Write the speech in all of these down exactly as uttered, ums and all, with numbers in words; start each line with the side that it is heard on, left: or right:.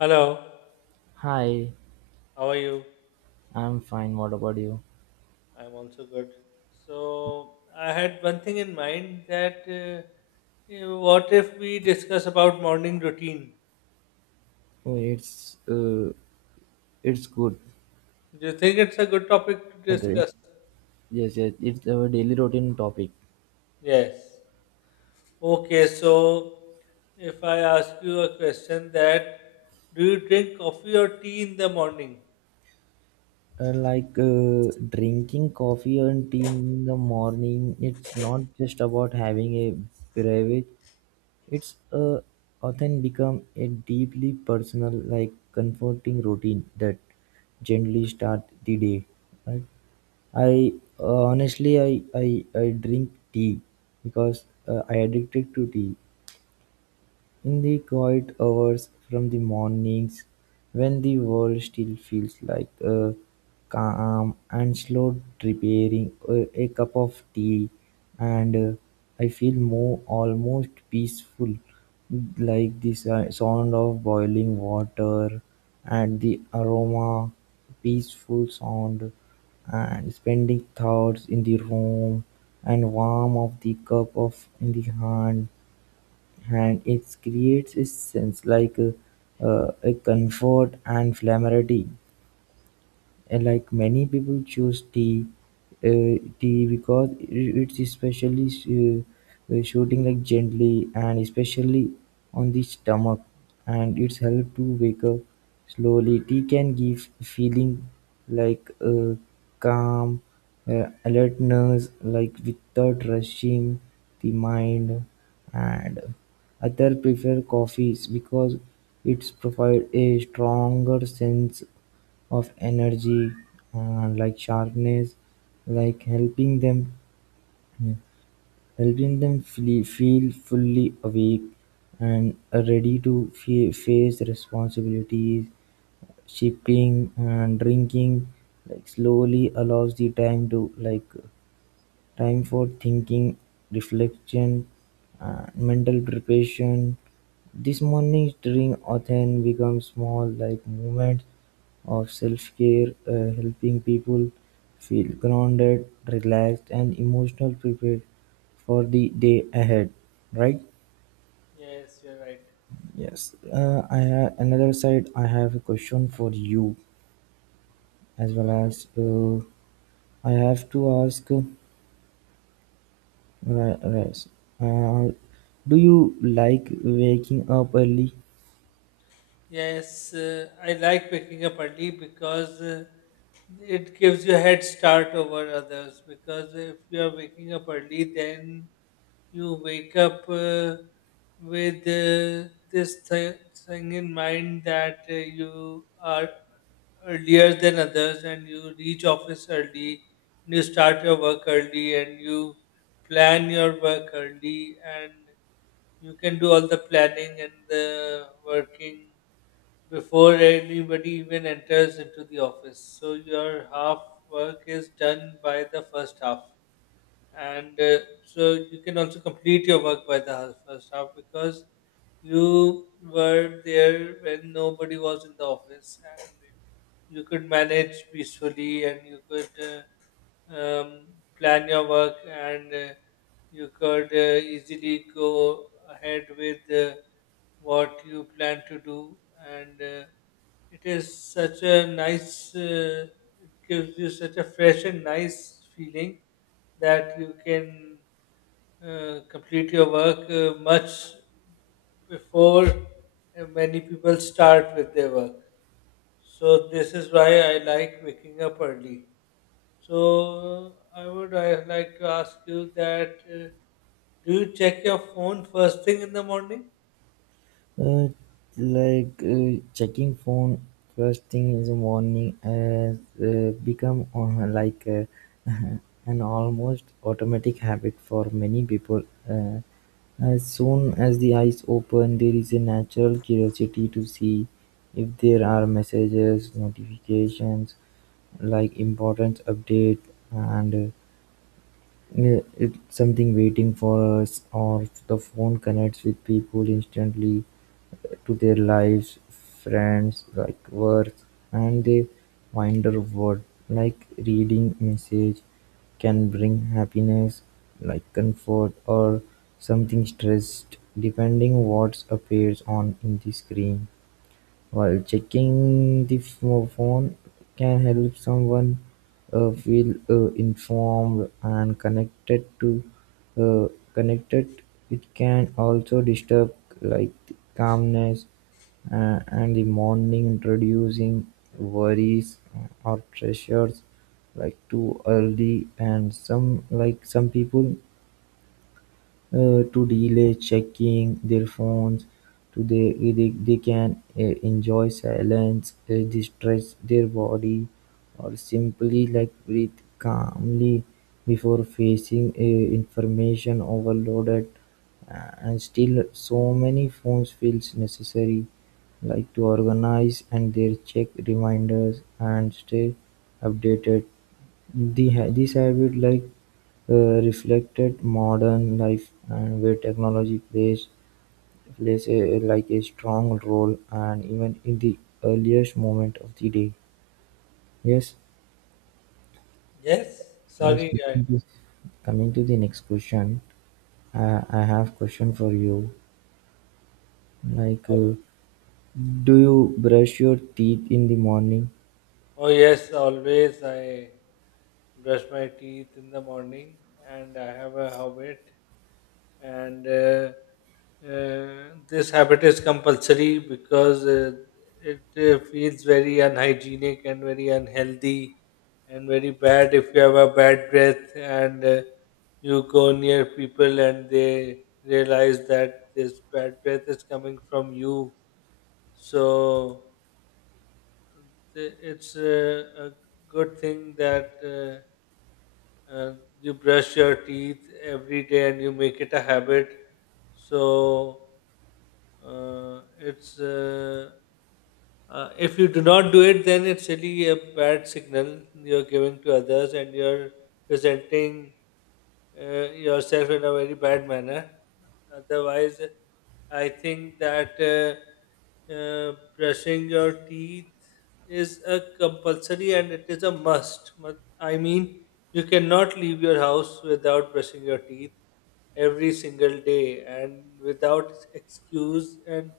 left: Hello,
right: Hi,
left: how are you?
right: I'm fine. What about you?
left: I'm also good. So, I had one thing in mind that uh, you know, what if we discuss about morning routine?
right: Oh, It's uh, it's good.
left: Do you think it's a good topic to
right: And, uh,
left: discuss?
right: Yes, yes. It's our daily routine topic.
left: Yes. Okay, so if I ask you a question that do you drink coffee or tea in the morning?
right: Uh, like uh, drinking coffee and tea in the morning, it's not just about having a beverage. It's uh, often become a deeply personal, like comforting routine that gently start the day. Right? I uh, honestly, I, I I drink tea because uh, I addicted to tea in the quiet hours from the mornings, when the world still feels like a calm and slow preparing a, a cup of tea. And uh, I feel more almost peaceful, like the si- sound of boiling water and the aroma, peaceful sound, and spending thoughts in the room and warm of the cup of in the hand, and it creates a sense like uh, uh, a comfort and familiarity. And like many people choose tea, uh, tea because it- it's especially uh, uh, shooting like gently and especially on the stomach, and it's help to wake up slowly. Tea can give feeling like uh, calm, uh, alertness, like without rushing the mind, and other prefer coffees because it's provide a stronger sense of energy, uh, like sharpness, like helping them, yeah, helping them feel, feel fully awake and ready to fa- face responsibilities shipping and drinking like slowly allows the time to like time for thinking, reflection, and mental preparation. This monitoring often becomes small, like moments of self care, uh, helping people feel grounded, relaxed, and emotional prepared for the day ahead. Right?
left: Yes, you're right.
right: Yes. Uh, I ha- another side, I have a question for you as well
left: Okay.
right: as, uh, I have to ask. Ra- Raz, uh, do you like waking up early?
left: Yes, uh, I like waking up early because uh, it gives you a head start over others. Because if you are waking up early, then you wake up uh, with uh, this th- thing in mind that uh, you are earlier than others and you reach office early, and you start your work early, and you plan your work early, and you can do all the planning and the working before anybody even enters into the office. So your half work is done by the first half. And uh, so you can also complete your work by the half- first half because you were there when nobody was in the office, and you could manage peacefully, and you could uh, um, plan your work, and uh, you could uh, easily go ahead with. Uh, what you plan to do, and uh, it is such a nice uh, it gives you such a fresh and nice feeling that you can uh, complete your work uh, much before uh, many people start with their work. So this is why I like waking up early. So i would i like to ask you that uh, do you check your phone first thing in the morning?
right: Uh, like uh, checking phone first thing in the morning has uh, become uh, like uh, an almost automatic habit for many people. Uh, as soon as the eyes open, there is a natural curiosity to see if there are messages, notifications, like important update, and uh, Uh, it's something waiting for us, or the phone connects with people instantly uh, to their lives, friends, like work, and they wonder what like reading message can bring happiness, like comfort or something stressed, depending what appears on in the screen. While checking the pho- phone can help someone uh, feel uh, informed and connected to, uh, connected. It can also disturb like the calmness, uh, and the morning, introducing worries or pressures like too early, and some like some people uh, to delay checking their phones, to they they, they can uh, enjoy silence, uh, distress their body, or simply like breathe calmly before facing uh, information overloaded. Uh, and still, so many phones feels necessary, like to organize and their check reminders and stay updated. The ha- this habit, like uh, reflected modern life and where technology plays plays a like a strong role and even in the earliest moment of the day. Yes,
left: Yes,
right: yes.
left: sorry, I.
right: Coming to coming to the next question, I, I have question for you. Like, uh, do you brush your teeth in the morning?
left: Oh yes, always I brush my teeth in the morning, and I have a habit, and uh, uh, this habit is compulsory because uh, it uh, feels very unhygienic and very unhealthy, and very bad if you have a bad breath, and uh, you go near people and they realize that this bad breath is coming from you. So Th- It's uh, a good thing that uh, uh, you brush your teeth every day and you make it a habit. So uh, it's uh, uh, if you do not do it, then it's really a bad signal you're giving to others, and you're presenting uh, yourself in a very bad manner. Otherwise, I think that uh, uh, brushing your teeth is a compulsory and it is a must. But I mean, you cannot leave your house without brushing your teeth every single day and without excuse and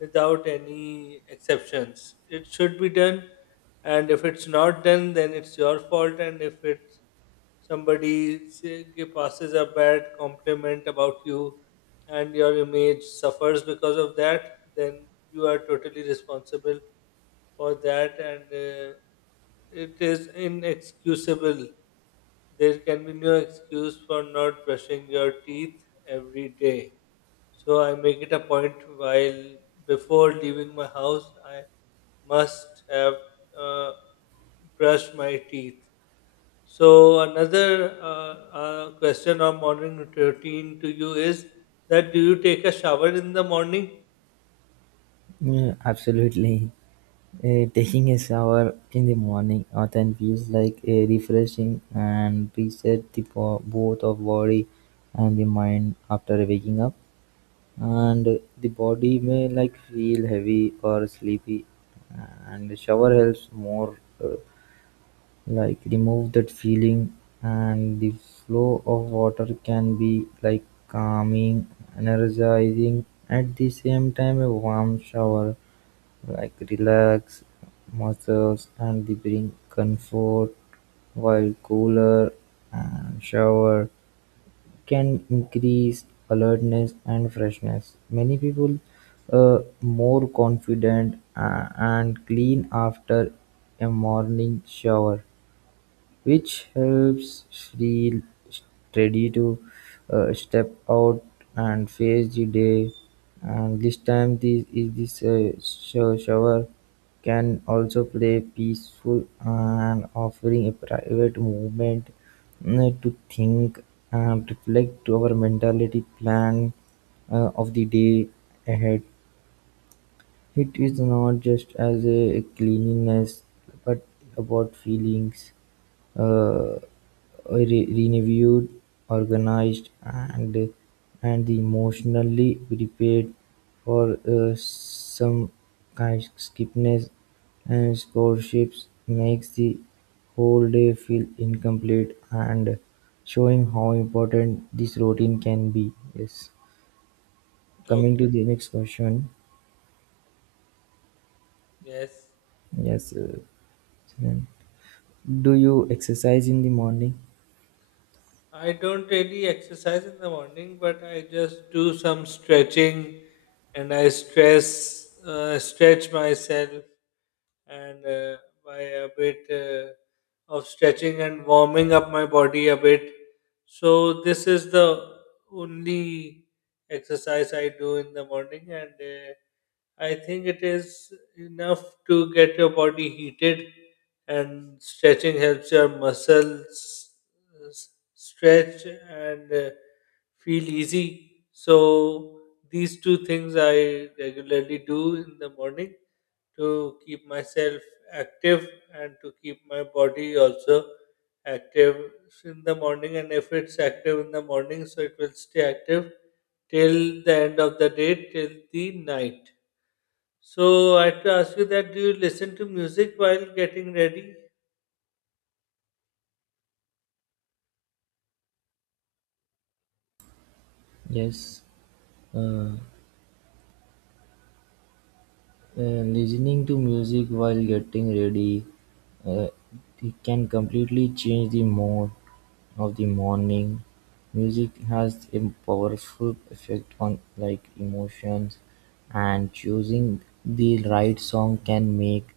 left: without any exceptions. It should be done, and if it's not done, then it's your fault. And if it somebody say, gi- passes a bad compliment about you and your image suffers because of that, then you are totally responsible for that, and uh, it is inexcusable. There can be no excuse for not brushing your teeth every day. So I make it a point while before leaving my house, I must have uh, brushed my teeth. So another uh, uh, question on morning routine to you is that do you take a shower in the morning?
right: Yeah, absolutely. Uh, Taking a shower in the morning often feels like a refreshing and reset the bo- both of body and the mind after waking up. And the body may like feel heavy or sleepy, and the shower helps more, uh, like remove that feeling, and the flow of water can be like calming, energizing, at the same time a warm shower like relax muscles and they bring comfort while cooler and shower can increase alertness and freshness. Many people are more confident uh, and clean after a morning shower which helps Shri Teddy to uh, step out and face the day. And this time, this is this uh, sho- shower can also play peaceful and offering a private movement uh, to think and reflect our mentality plan uh, of the day ahead. It is not just as a cleanliness but about feelings, uh, re- renewed, organized, and and emotionally prepared for uh, some kinds skipness and scholarships makes the whole day feel incomplete and showing how important this routine can be. Yes.
left: Okay.
right: Coming to the next question.
left: Yes.
right: Yes. Uh, Sunan, do you exercise in the morning?
left: I don't really exercise in the morning, but I just do some stretching, and I stress uh, stretch myself, and uh, by a bit uh, of stretching and warming up my body a bit. So this is the only exercise I do in the morning and. Uh, I think it is enough to get your body heated, and stretching helps your muscles uh, s- stretch and uh, feel easy. So, these two things I regularly do in the morning to keep myself active and to keep my body also active in the morning. And if it's active in the morning, so it will stay active till the end of the day, till the night. So I have to ask you that do you listen to music while getting ready?
right: Yes. uh, Uh, listening to music while getting ready, uh, it can completely change the mood of the morning. Music has a powerful effect on like emotions, and choosing the right song can make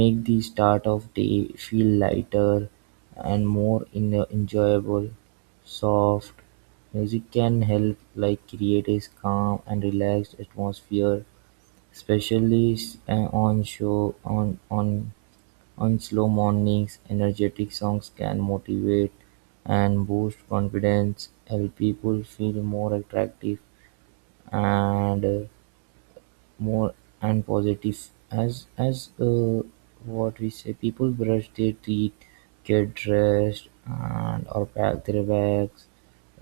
right: make the start of day feel lighter and more in, uh, enjoyable. Soft music can help like create a calm and relaxed atmosphere. Especially s- uh, on show on on on slow mornings, energetic songs can motivate and boost confidence, help people feel more attractive and uh, more and positive. As as uh, what we say, people brush their teeth, get dressed, and or pack their bags.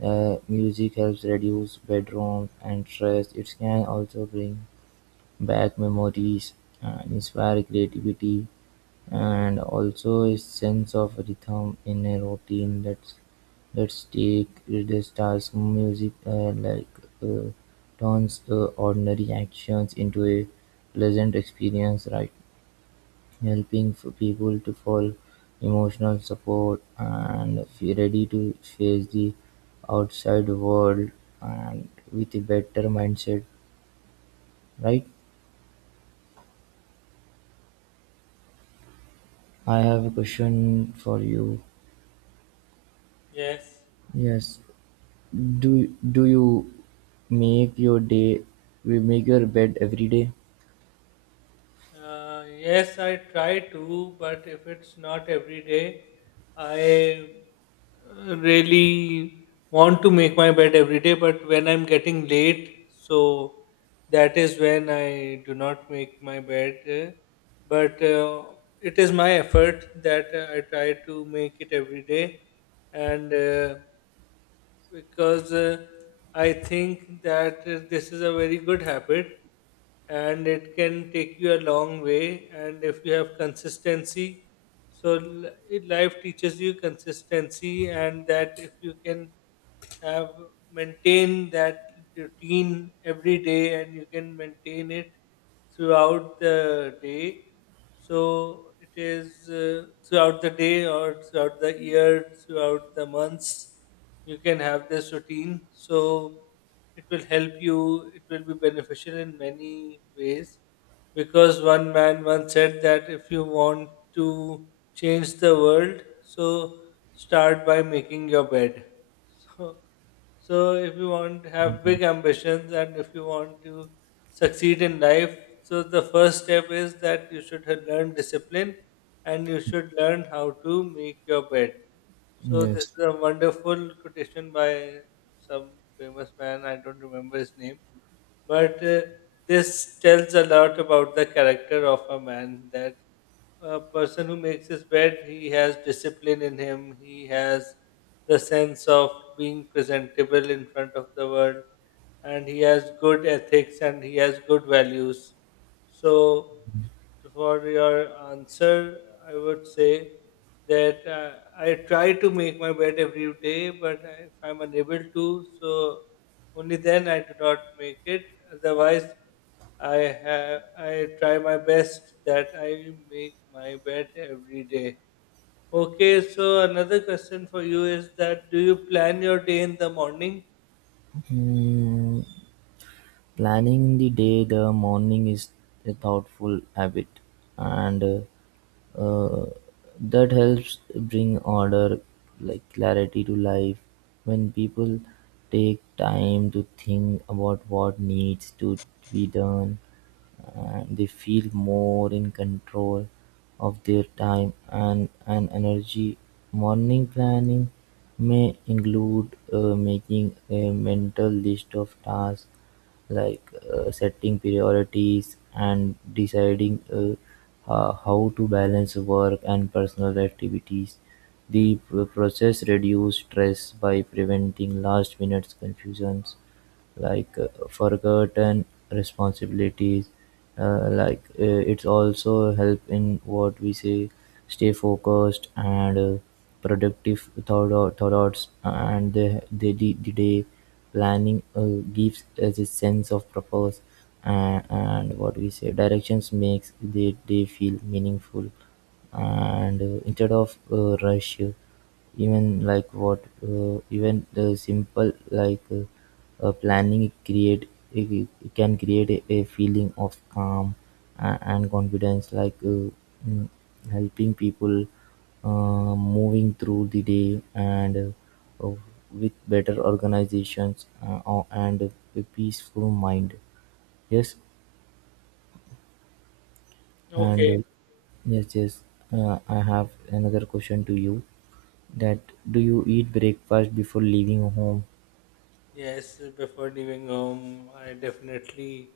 right: Uh, music helps reduce bedrooms and stress. It can also bring back memories, and inspire creativity and also a sense of rhythm in a routine. Let's let's take this task music, uh, like uh, turns uh, ordinary actions into a pleasant experience, right? Helping for people to fall emotional support and feel ready to face the outside world and with a better mindset, right? I have a question for you.
left: Yes.
right: Yes. Do do you make your day we make your bed every day?
left: Uh, yes, I try to, but if it's not every day, I uh, really want to make my bed every day, but when I'm getting late, so that is when I do not make my bed. uh, But uh, it is my effort that uh, I try to make it every day, and uh, because uh, I think that uh, this is a very good habit and it can take you a long way. And if you have consistency, so l- life teaches you consistency, and that if you can have maintain that routine every day, and you can maintain it throughout the day, so it is uh, throughout the day or throughout the year, throughout the months, you can have this routine, so it will help you, it will be beneficial in many ways, because one man once said that if you want to change the world, so start by making your bed so so if you want to have
right: Mhm.
left: big ambitions and if you want to succeed in life, so the first step is that you should have learn discipline, and you should learn how to make your bed. So this
right: Yes.
left: is a wonderful quotation by some famous man, I don't remember his name. But uh, this tells a lot about the character of a man, that a person who makes his bed, he has discipline in him, he has the sense of being presentable in front of the world, and he has good ethics and he has good values. So, for your answer, I would say that uh, I try to make my bed every day, but if I'm unable to, so only then I do not make it. Otherwise, I have I try my best that I make my bed every day. Okay, so another question for you is that do you plan your day in the morning?
right: Mm, Planning the day, the morning is a thoughtful habit, and uh, uh, that helps bring order, like clarity to life. When people take time to think about what needs to be done, Uh, They feel more in control of their time and and energy. Morning planning may include uh, making a mental list of tasks, like uh, setting priorities and deciding uh, ho- how to balance work and personal activities. The pr- process reduces stress by preventing last minute confusions like uh, forgotten responsibilities, uh, like uh, it's also help in what we say stay focused and uh, productive thought, thoughts and the, the, the, the day planning uh, gives us a sense of purpose and, and what we say directions, makes the day feel meaningful and uh, instead of uh, rush. Even like what, uh, even the simple like uh, uh, planning create it, it, can create a, a feeling of calm and, and confidence. Like uh, mm, Helping people uh, moving through the day and uh, uh, with better organizations, uh, or- and a peaceful mind. Yes, and.
left: Okay.
right: Uh, Yes, yes. Uh, I have another question to you. That Do you eat breakfast before leaving home?
left: Yes, before leaving home, I definitely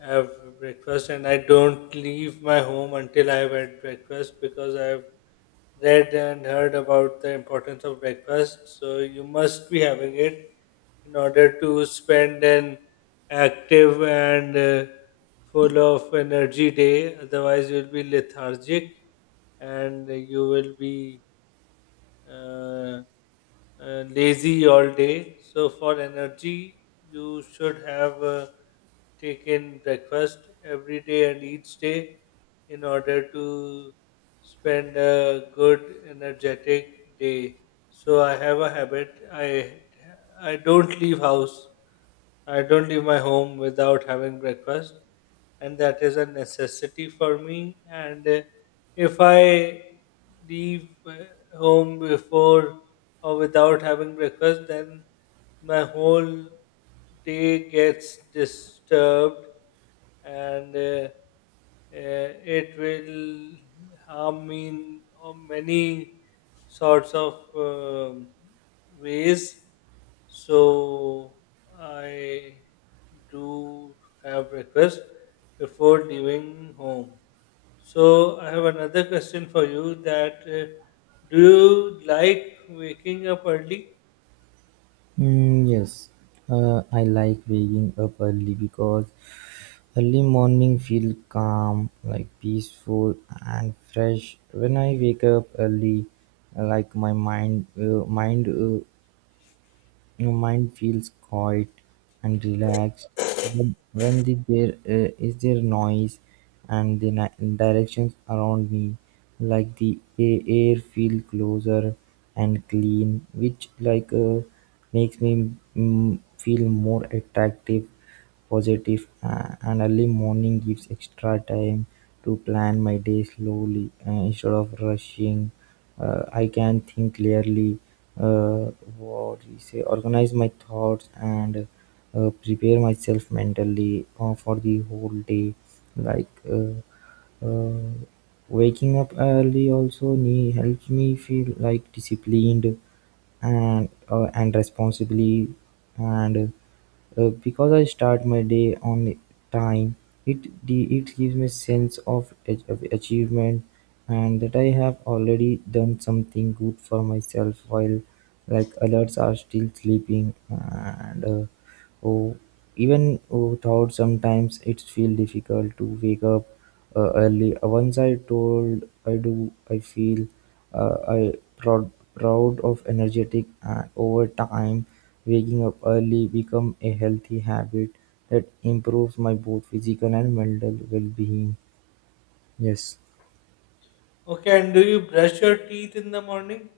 left: have breakfast, and I don't leave my home until I have had breakfast, because I have read and heard about the importance of breakfast. So you must be having it in order to spend an active and uh, full of energy day. Otherwise, you'll be lethargic and you will be uh, uh, lazy all day. So for energy, you should have uh, taken breakfast every day and each day in order to spend a good energetic day. So I have a habit. I I don't leave house. I don't leave my home without having breakfast, and that is a necessity for me. And uh, if I leave uh, home before or without having breakfast, then my whole day gets disturbed, and uh, uh, it will harm me in uh, many sorts of um ways. So I do have breakfast before leaving home. So I have another question for you that uh, do you like waking up early?
right: Mm, yes, uh, I like waking up early because early morning feel calm, like peaceful and fresh. When I wake up early, like my mind uh, mind uh, your mind feels quiet and relaxed. But when the, there uh, is there noise and the ni- directions around me, like the a- air feel closer and clean, which like uh, makes me, mm, feel more attractive positive, uh, and early morning gives extra time to plan my day slowly uh, instead of rushing. Uh, I can think clearly, uh, what do you say, organize my thoughts and uh, prepare myself mentally uh, for the whole day. Like uh, uh, Waking up early also ne- helps me feel like disciplined and uh, and responsibly and uh, because I start my day on time, it de- it gives me sense of ach- of achievement and that I have already done something good for myself while like others are still sleeping and uh, oh, even without sometimes it feel difficult to wake up uh, early. Uh, Once I told I do, I feel. Uh, I proud proud of energetic and, over time, waking up early become a healthy habit that improves my both physical and mental well-being. Yes.
left: Okay, and do you brush your teeth in the morning?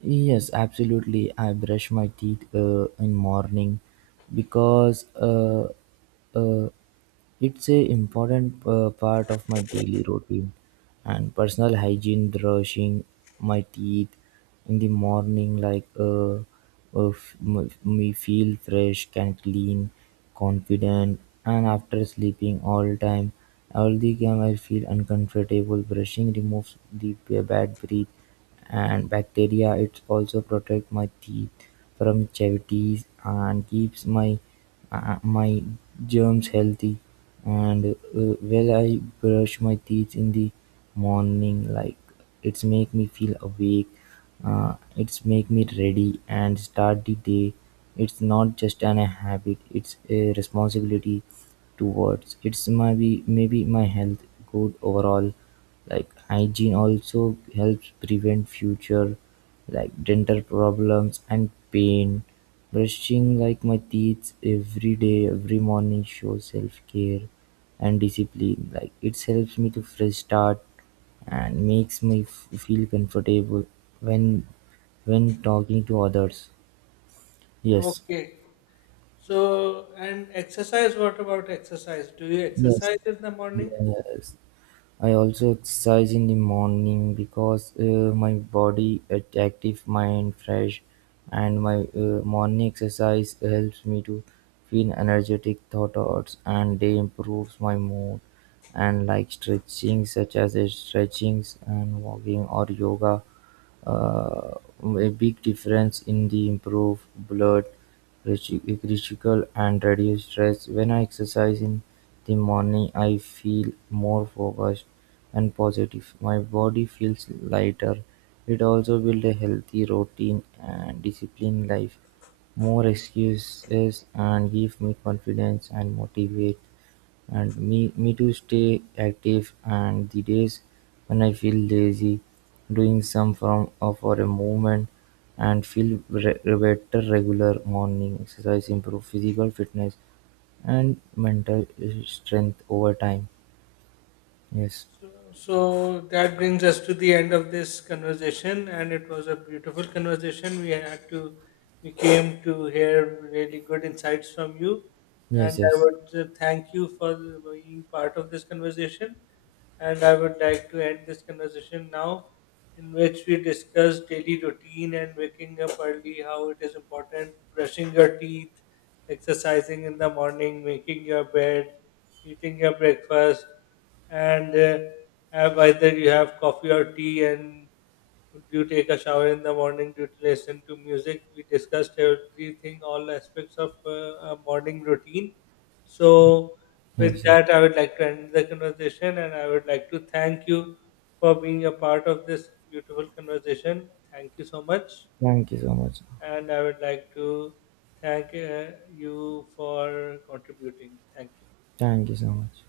right: Yes, absolutely. I brush my teeth uh, in morning because uh, uh, it's a important uh, part of my daily routine and personal hygiene. Brushing my teeth in the morning, like uh, uh, f- m- me feel fresh, can clean, confident, and after sleeping all time, all the time I feel uncomfortable. Brushing removes the b- bad breath and bacteria. It also protects my teeth from cavities and keeps my uh, my germs healthy. And uh, well, I brush my teeth in the morning, like it's make me feel awake. Uh, it's make me ready and start the day. It's not just an a habit; it's a responsibility towards. It's maybe maybe my health good overall like hygiene also helps prevent future like dental problems and pain. Brushing like my teeth every day, every morning shows self care and discipline. Like it helps me to fresh start and makes me f- feel comfortable when when talking to others. Yes.
left: Okay. So, and exercise, what about exercise? Do you
right: Yes.
left: exercise in the morning?
right: Yes. I also exercise in the morning because uh, my body is active, mind fresh, and my uh, morning exercise helps me to feel energetic thoughts and day improves my mood. And like stretching, such as uh, stretchings and walking or yoga, uh, a big difference in the improve blood rich- critical and reduce stress. When I exercise in the morning, I feel more focused and positive. My body feels lighter. It also builds a healthy routine and disciplined life. More excuses and give me confidence and motivate and me me to stay active and the days when I feel lazy, doing some form of or a movement and feel re- better regular morning exercise improve physical fitness and mental strength over time. Yes,
left: So, so that brings us to the end of this conversation, and it was a beautiful conversation. We had to, we came to hear really good insights from you, and
right: yes,
left: I
right: yes,
left: would uh, thank you for being part of this conversation. And I would like to end this conversation now, in which we discuss daily routine and waking up early, how it is important, brushing your teeth, exercising in the morning, making your bed, eating your breakfast, and uh, have either you have coffee or tea, and do you take a shower in the morning, do you listen to music. We discussed everything, all aspects of uh, a morning routine. So with
right: yes, yes.
left: that, I would like to end the conversation, and I would like to thank you for being a part of this beautiful conversation. Thank you so much.
right: Thank you so much.
left: And I would like to thank uh, you for contributing. Thank you.
right: Thank you so much.